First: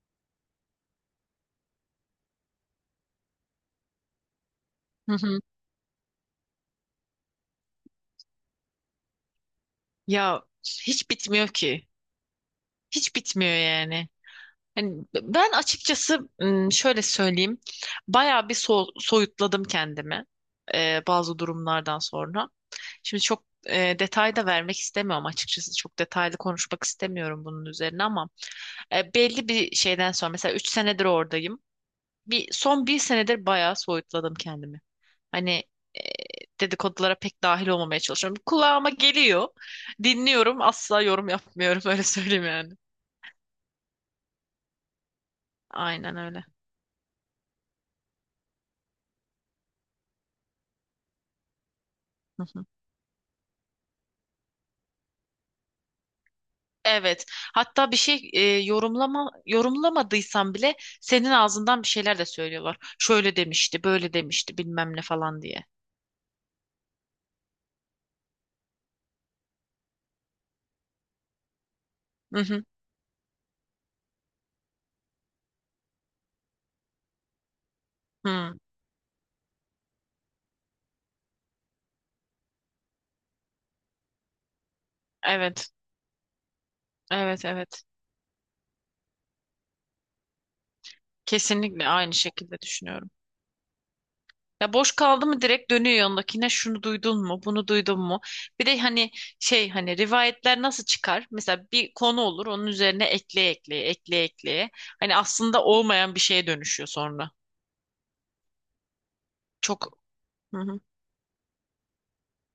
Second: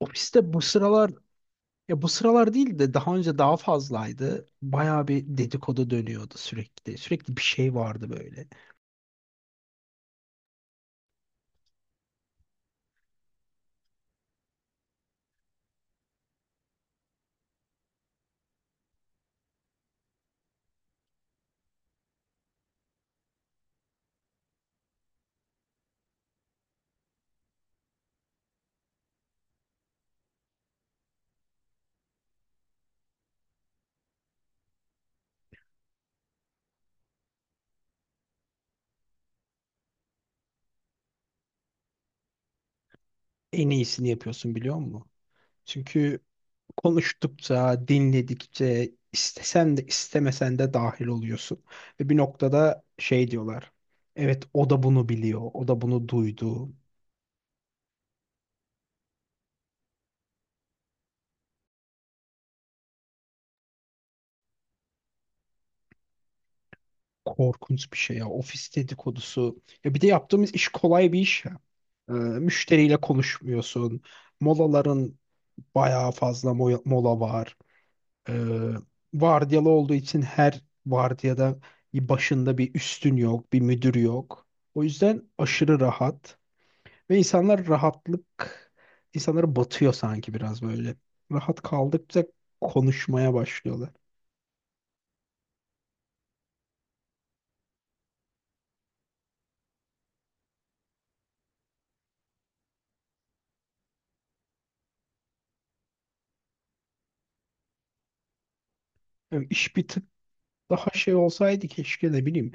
Ofiste bu sıralar ya bu sıralar değil de daha önce daha fazlaydı. Bayağı Hı bir hı. dedikodu dönüyordu sürekli. Sürekli bir şey vardı böyle. Ya hiç bitmiyor ki. Hiç bitmiyor yani. Hani ben açıkçası şöyle söyleyeyim. Bayağı bir soyutladım kendimi, bazı durumlardan sonra. Şimdi çok, detay da vermek istemiyorum açıkçası. Çok detaylı konuşmak istemiyorum bunun üzerine ama, belli bir şeyden sonra mesela 3 senedir oradayım. Bir son bir senedir bayağı soyutladım kendimi. Hani e, dedikodulara pek dahil olmamaya çalışıyorum. Kulağıma geliyor. Dinliyorum. Asla yorum yapmıyorum. Öyle söyleyeyim yani. En iyisini yapıyorsun, biliyor musun? Aynen Çünkü öyle. konuştukça, dinledikçe istesen de istemesen de dahil oluyorsun. Ve bir Hı hı. noktada şey diyorlar. Evet, o da bunu biliyor. O da bunu duydu. Evet. Hatta bir şey yorumlamadıysam bile senin ağzından bir şeyler de söylüyorlar. Şöyle demişti, böyle demişti, bilmem ne falan diye. Korkunç bir şey ya. Ofis dedikodusu. Ya bir de yaptığımız iş kolay bir iş ya. Hı hı. Müşteriyle konuşmuyorsun. Molaların bayağı fazla mola var. Ee, Hı. Vardiyalı olduğu için her vardiyada bir başında bir üstün yok, bir müdür yok. O yüzden Evet. aşırı rahat ve Evet, insanlar evet. rahatlık insanlara batıyor sanki biraz böyle. Rahat Kesinlikle aynı kaldıkça şekilde düşünüyorum. konuşmaya başlıyorlar. Ya boş kaldı mı direkt dönüyor yanındakine, şunu duydun mu, bunu duydun mu? Bir de hani hani rivayetler nasıl çıkar? Mesela bir konu olur, onun üzerine ekleye ekleye ekleye ekleye. Hani aslında olmayan bir şeye dönüşüyor sonra. Yani iş bir Çok tık hı hı. daha şey olsaydı keşke, ne bileyim.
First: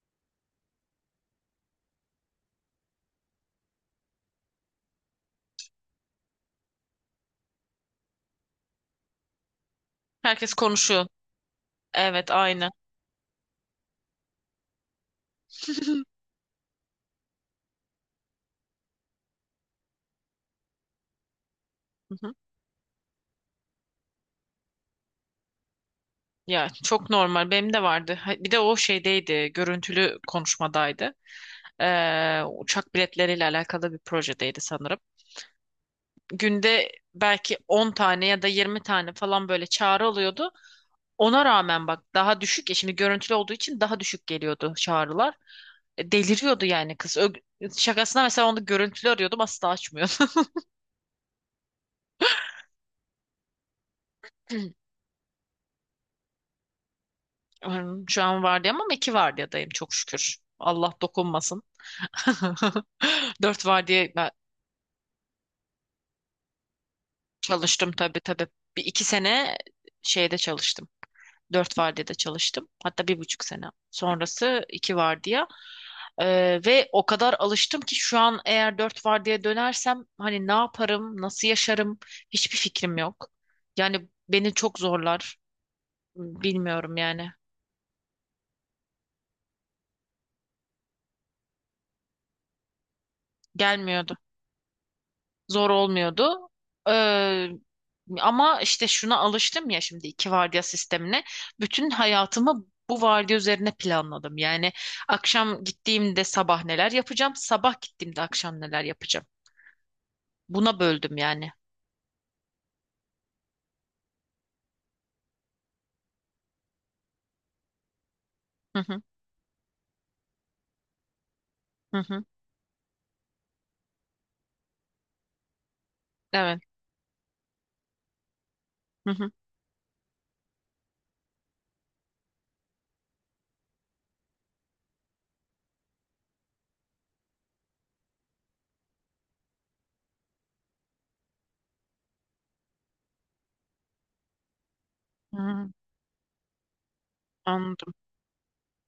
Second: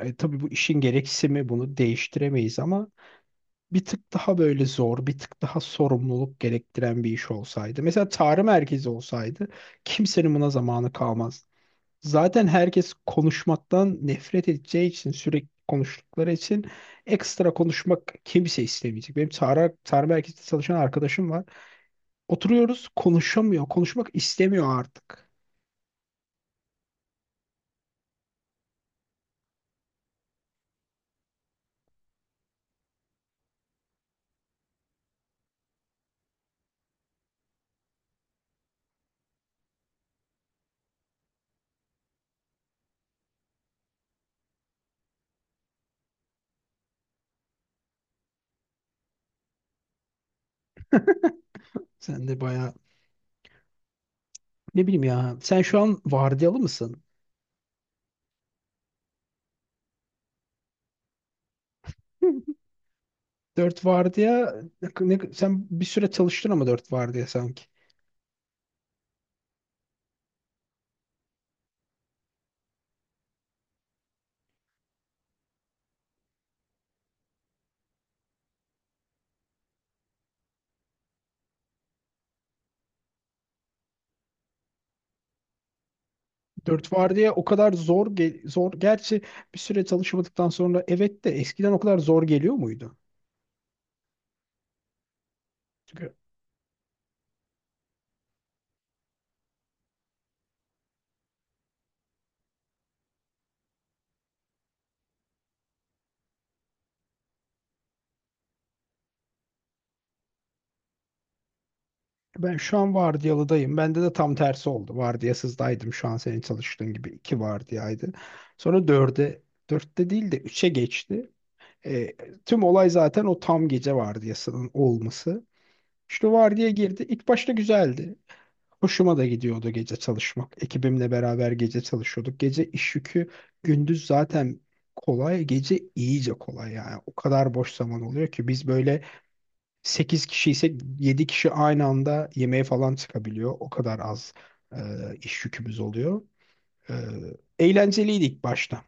Tabii bu işin gereksimi, bunu değiştiremeyiz ama bir tık daha böyle zor, bir tık daha sorumluluk gerektiren bir iş olsaydı. Mesela tarih merkezi olsaydı, kimsenin buna Herkes zamanı konuşuyor. kalmaz. Evet Zaten aynı. herkes konuşmaktan nefret edeceği için, sürekli konuştukları için ekstra konuşmak kimse istemeyecek. Benim tarih, tarih merkezinde çalışan arkadaşım var. Hı hı. Oturuyoruz, konuşamıyor, konuşmak istemiyor artık. Ya çok normal, benim de vardı. Bir de o şeydeydi, görüntülü konuşmadaydı. Uçak biletleriyle alakalı bir projedeydi sanırım. Günde belki 10 tane ya da 20 tane falan böyle çağrı alıyordu. Ona rağmen bak daha düşük, ya şimdi görüntülü olduğu için daha düşük geliyordu çağrılar. Deliriyordu yani kız. Şakasına mesela onu görüntülü arıyordum, asla açmıyordu. Sen de bayağı, ne bileyim ya. Sen şu an vardiyalı mısın? Hmm, şu an vardiyam ama iki vardiyadayım, çok şükür. Allah dokunmasın. Dört Dört vardiya ben vardiya sen bir süre çalıştın ama dört vardiya sanki. çalıştım, tabii tabii. 1 2 sene şeyde çalıştım. Dört vardiyada çalıştım. Hatta 1,5 sene. Sonrası iki vardiya. Ve o kadar alıştım ki şu an eğer dört vardiya dönersem hani ne yaparım, nasıl yaşarım, hiçbir fikrim yok. Yani beni çok zorlar. Dört Bilmiyorum yani. vardiya o kadar zor zor, gerçi bir süre çalışmadıktan sonra evet, de eskiden o kadar zor geliyor muydu? Gelmiyordu. Zor Çünkü olmuyordu. Ee, Ama işte şuna alıştım ya, şimdi iki vardiya sistemine. Bütün hayatımı bu vardiya üzerine planladım. Yani akşam gittiğimde sabah neler yapacağım, sabah gittiğimde akşam neler yapacağım. Buna böldüm yani. ben şu an vardiyalıdayım. Bende de tam tersi oldu. Vardiyasızdaydım, şu an senin çalıştığın gibi iki vardiyaydı. Hı Sonra hı, dörde, dörtte değil de üçe geçti. hı E, hı, Tüm olay zaten o tam gece vardiyasının olması. İşte evet. vardiya girdi. İlk başta güzeldi. Hı Hoşuma da hı, gidiyordu gece çalışmak. Ekibimle beraber gece çalışıyorduk. Gece iş yükü, gündüz zaten kolay, gece iyice kolay yani. O kadar boş zaman oluyor ki biz böyle 8 kişi ise 7 kişi aynı anda yemeğe falan çıkabiliyor. O kadar az e, hı iş hı, yükümüz oluyor. E, anladım. Eğlenceliydi ilk başta.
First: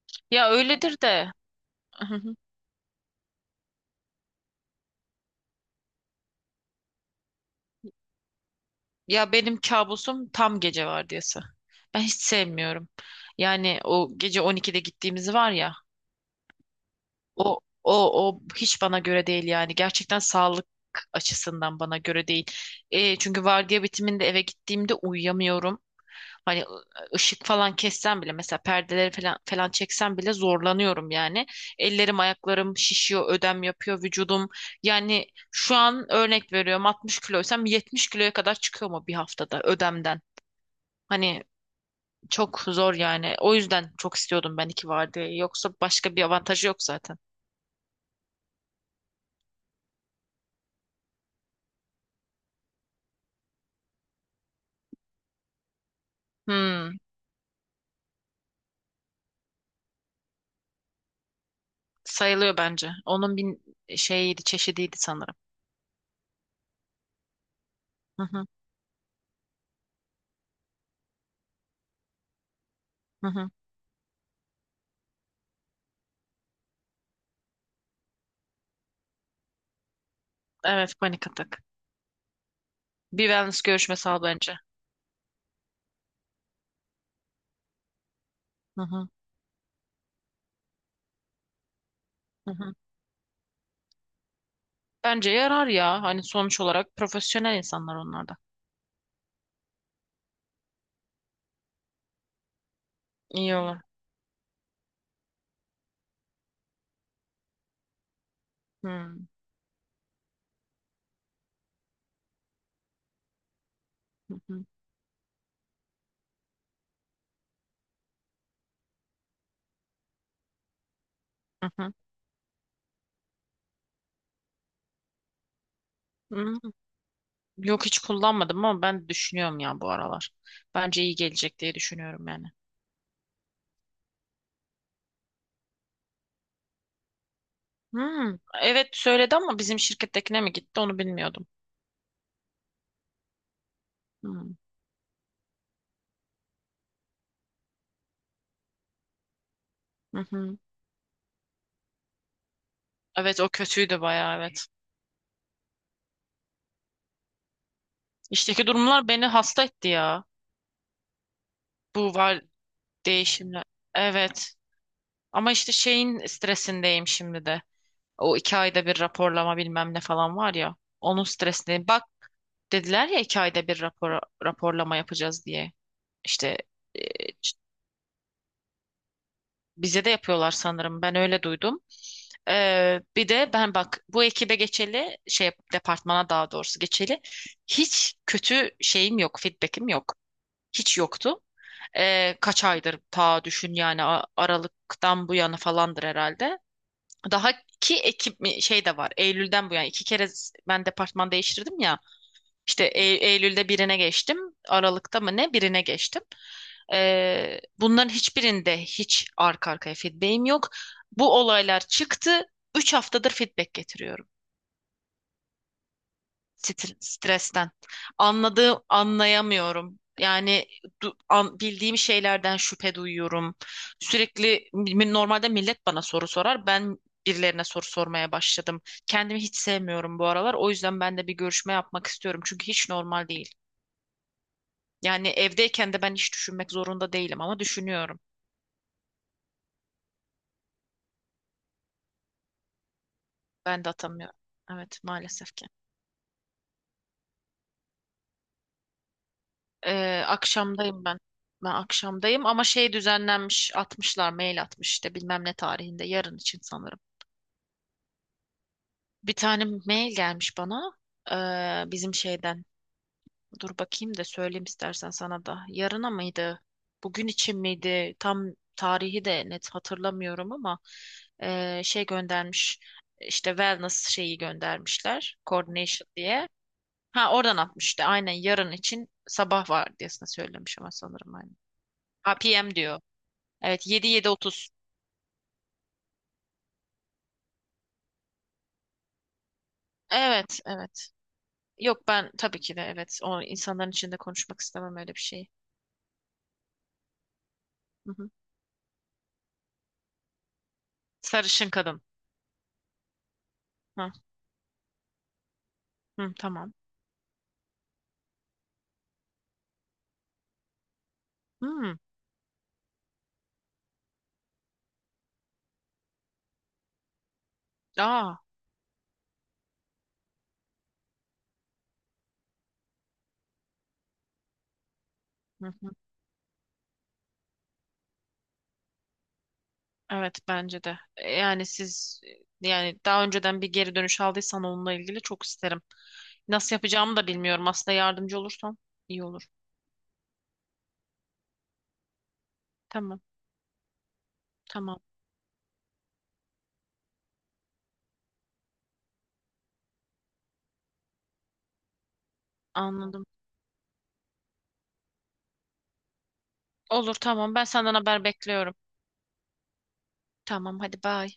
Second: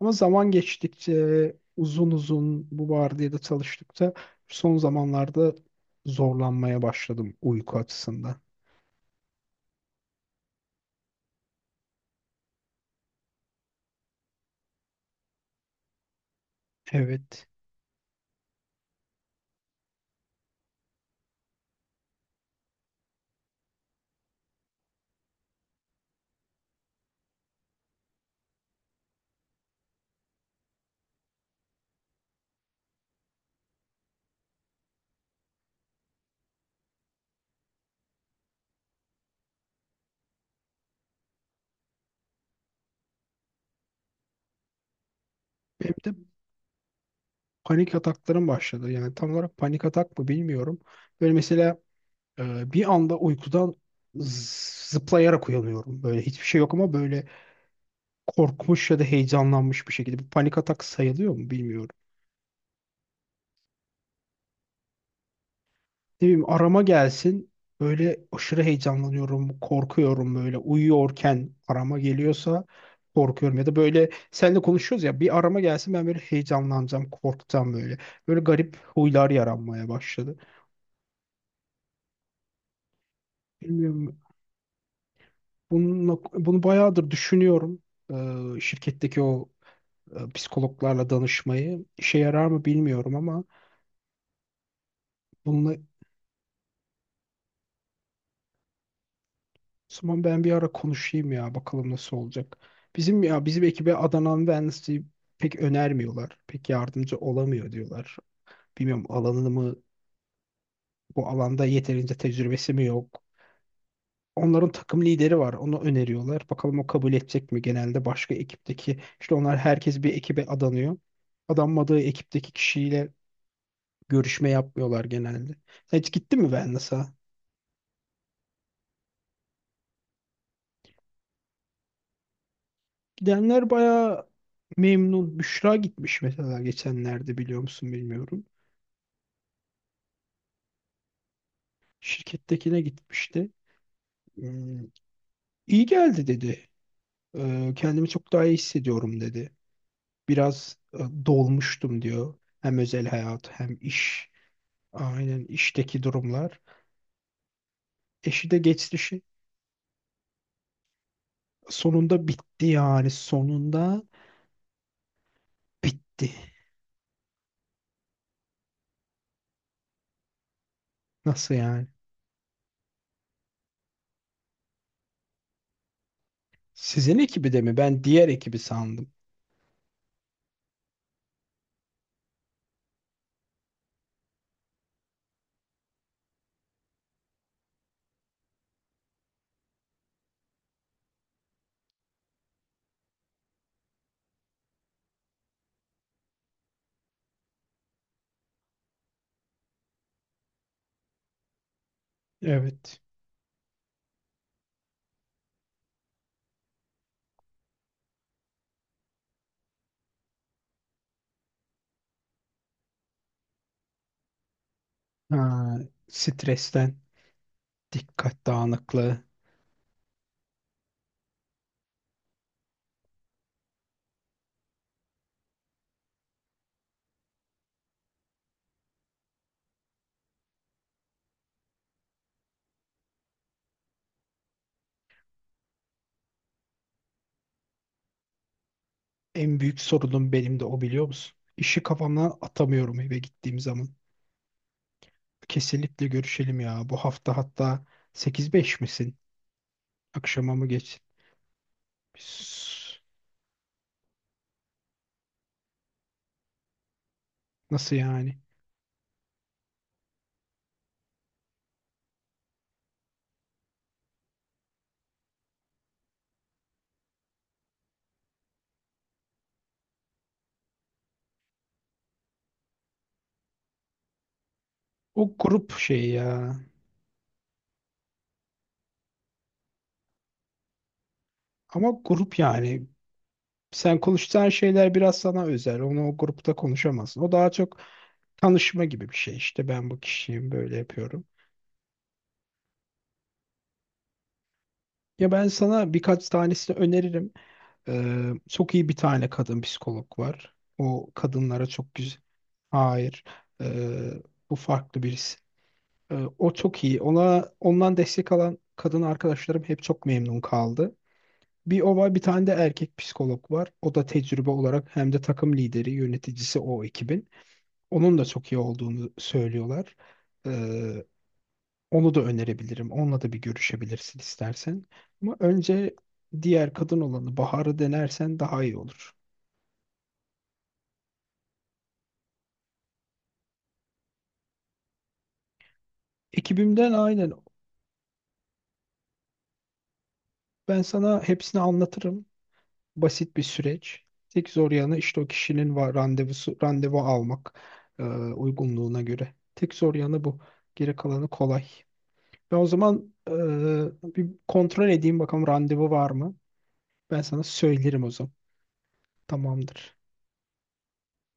Ama Ya zaman öyledir de. geçtikçe, Hı uzun hı. uzun bu vardiyada çalıştıkça, son zamanlarda zorlanmaya başladım uyku açısından. Ya benim kabusum tam gece vardiyası. Ben hiç sevmiyorum. Yani o gece 12'de gittiğimiz var ya. Evet. O o O hiç bana göre değil yani. Gerçekten sağlık açısından bana göre değil. E, çünkü vardiya bitiminde eve gittiğimde uyuyamıyorum. Hani ışık falan kessem bile, mesela perdeleri falan çeksem bile zorlanıyorum yani. Ellerim, ayaklarım şişiyor, ödem yapıyor vücudum. Yani şu an örnek veriyorum, 60 kiloysam 70 kiloya kadar çıkıyor mu bir haftada ödemden? Hani çok zor yani. O yüzden çok istiyordum ben iki vardiyayı. Yoksa Benim de başka bir avantajı yok zaten. panik ataklarım başladı. Yani tam olarak panik atak mı, bilmiyorum. Böyle mesela bir anda uykudan zıplayarak uyanıyorum. Böyle hiçbir şey yok ama Hmm. böyle korkmuş ya da heyecanlanmış bir şekilde. Bu panik atak sayılıyor mu, bilmiyorum. Sayılıyor bence. Onun bir şeyiydi, çeşidiydi sanırım. Ne bileyim, arama gelsin. Böyle Hı hı, aşırı heyecanlanıyorum, korkuyorum, böyle uyuyorken arama geliyorsa hı hı. korkuyorum ya da böyle seninle konuşuyoruz ya, bir arama gelsin, ben böyle heyecanlanacağım, korkacağım böyle. Böyle garip huylar yaranmaya başladı. Evet, panik atak. Bir wellness görüşmesi Bilmiyorum, al bence. bununla, bunu bayağıdır düşünüyorum. Hı hı, Şirketteki o psikologlarla danışmayı. İşe yarar hı mı hı. bilmiyorum ama Bence yarar bununla o ya. Hani sonuç olarak profesyonel insanlar onlar da. zaman ben bir ara konuşayım ya, bakalım nasıl olacak. Bizim, ya İyi bizim olur. ekibe Adana Wednesday pek önermiyorlar. Pek yardımcı olamıyor diyorlar. Hı Bilmiyorum, hı, alanını mı, bu alanda yeterince tecrübesi mi yok. hı hı, Onların takım lideri var. Onu öneriyorlar. Bakalım o kabul edecek mi? Genelde başka ekipteki, işte onlar herkes bir ekibe adanıyor, hı. adanmadığı ekipteki kişiyle görüşme yapmıyorlar genelde. Sen hiç gittin mi Hı. Wellness'a? Yok, hiç kullanmadım ama ben düşünüyorum ya bu aralar. Bence iyi gelecek diye düşünüyorum yani. Gidenler bayağı memnun. Büşra gitmiş mesela geçenlerde, biliyor musun Hı. bilmiyorum. Evet söyledi ama bizim şirkettekine mi gitti onu bilmiyordum. Şirkettekine gitmişti. Hı Hmm, İyi geldi dedi. Kendimi çok daha iyi hissediyorum dedi. hı. Hı. Biraz dolmuştum diyor. Hem özel Evet hayat o hem kötüydü iş. bayağı, evet. Aynen, işteki durumlar. Eşi de İşteki geçti durumlar işi. beni hasta etti ya. Bu Sonunda var bitti yani. değişimler. Sonunda Evet. Ama işte şeyin bitti. stresindeyim şimdi de. O iki ayda bir raporlama bilmem ne falan var ya. Onun Nasıl stresindeyim. yani? Bak dediler ya, iki ayda bir raporlama yapacağız diye. İşte e, Sizin ekibi ç- de mi? Ben diğer ekibi sandım. bize de yapıyorlar sanırım. Ben öyle duydum. Bir de ben bak, bu ekibe geçeli, şey departmana daha doğrusu geçeli, hiç kötü şeyim yok, feedback'im yok. Hiç yoktu. Kaç aydır, ta düşün yani, Aralık'tan bu yana falandır herhalde. Daha şey de var. Eylül'den bu yana iki kere, ben departman değiştirdim ya. İşte Evet. Eylül'de birine geçtim. Aralık'ta mı ne birine geçtim. Bunların hiçbirinde hiç arka arkaya feedback'im yok. Bu olaylar çıktı. 3 haftadır feedback getiriyorum. Ha, stresten, Stresten. dikkat Anladığım, dağınıklığı. anlayamıyorum. Yani bildiğim şeylerden şüphe duyuyorum. Sürekli normalde millet bana soru sorar. Ben birilerine soru sormaya başladım. Kendimi hiç sevmiyorum bu aralar. O yüzden ben de bir görüşme yapmak istiyorum. Çünkü hiç normal değil. Yani evdeyken de ben hiç düşünmek zorunda değilim ama düşünüyorum. En büyük sorunum benim de o, biliyor musun? İşi kafamdan atamıyorum eve gittiğim Ben zaman. de atamıyorum. Evet, maalesef ki. Kesinlikle görüşelim ya. Bu hafta hatta, 8-5 misin? Akşama mı geç? Akşamdayım ben. Ben akşamdayım ama şey Biz- düzenlenmiş, atmışlar, mail atmış, işte bilmem ne tarihinde, yarın için sanırım. nasıl yani? Bir tane mail gelmiş bana bizim şeyden. Dur bakayım da söyleyeyim istersen sana da. Yarına mıydı? Bugün için miydi? Tam tarihi de net hatırlamıyorum ama şey göndermiş. İşte wellness şeyi O göndermişler. grup Coordination şeyi diye. ya. Ha oradan atmış işte. Aynen yarın için sabah vardiyasına söylemiş ama sanırım, aynen. Ama Ha grup PM yani. diyor. Evet, Sen yedi yedi konuşacağın otuz. şeyler biraz sana özel. Onu o grupta konuşamazsın. O daha çok tanışma gibi bir şey. İşte ben bu kişiyim, Evet böyle evet. yapıyorum. Yok ben tabii ki de, evet. O insanların içinde konuşmak istemem öyle bir Ya ben şeyi. sana birkaç tanesini öneririm. Hı hı. Çok iyi bir tane kadın psikolog var. O kadınlara Sarışın çok kadın. güzel. Hayır. Ee, Hı, Bu farklı birisi. Hı, O tamam. çok iyi. Ona, ondan destek alan kadın arkadaşlarım hep çok memnun kaldı. Bir o Hı. var, bir tane de erkek psikolog var. O da tecrübe olarak hem de takım lideri, yöneticisi o ekibin. Onun da Aa. çok iyi olduğunu söylüyorlar. Ee, Onu da önerebilirim. Onunla da bir görüşebilirsin istersen. Ama Hı hı. önce diğer kadın olanı Bahar'ı denersen daha iyi olur. Evet bence de. E, yani siz, yani daha önceden bir geri dönüş aldıysan onunla ilgili çok isterim. Nasıl Ekibimden, yapacağımı da aynen. bilmiyorum. Aslında yardımcı olursan iyi olur. Ben sana hepsini anlatırım. Tamam. Basit bir süreç. Tek zor yanı Tamam. işte o kişinin var randevusu, randevu almak uygunluğuna göre. Tek zor yanı bu. Geri kalanı kolay. Ben o zaman Anladım. Bir kontrol edeyim bakalım randevu var mı? Olur, Ben sana tamam. Ben senden söylerim o haber zaman. bekliyorum. Tamamdır. Tamam hadi, bye.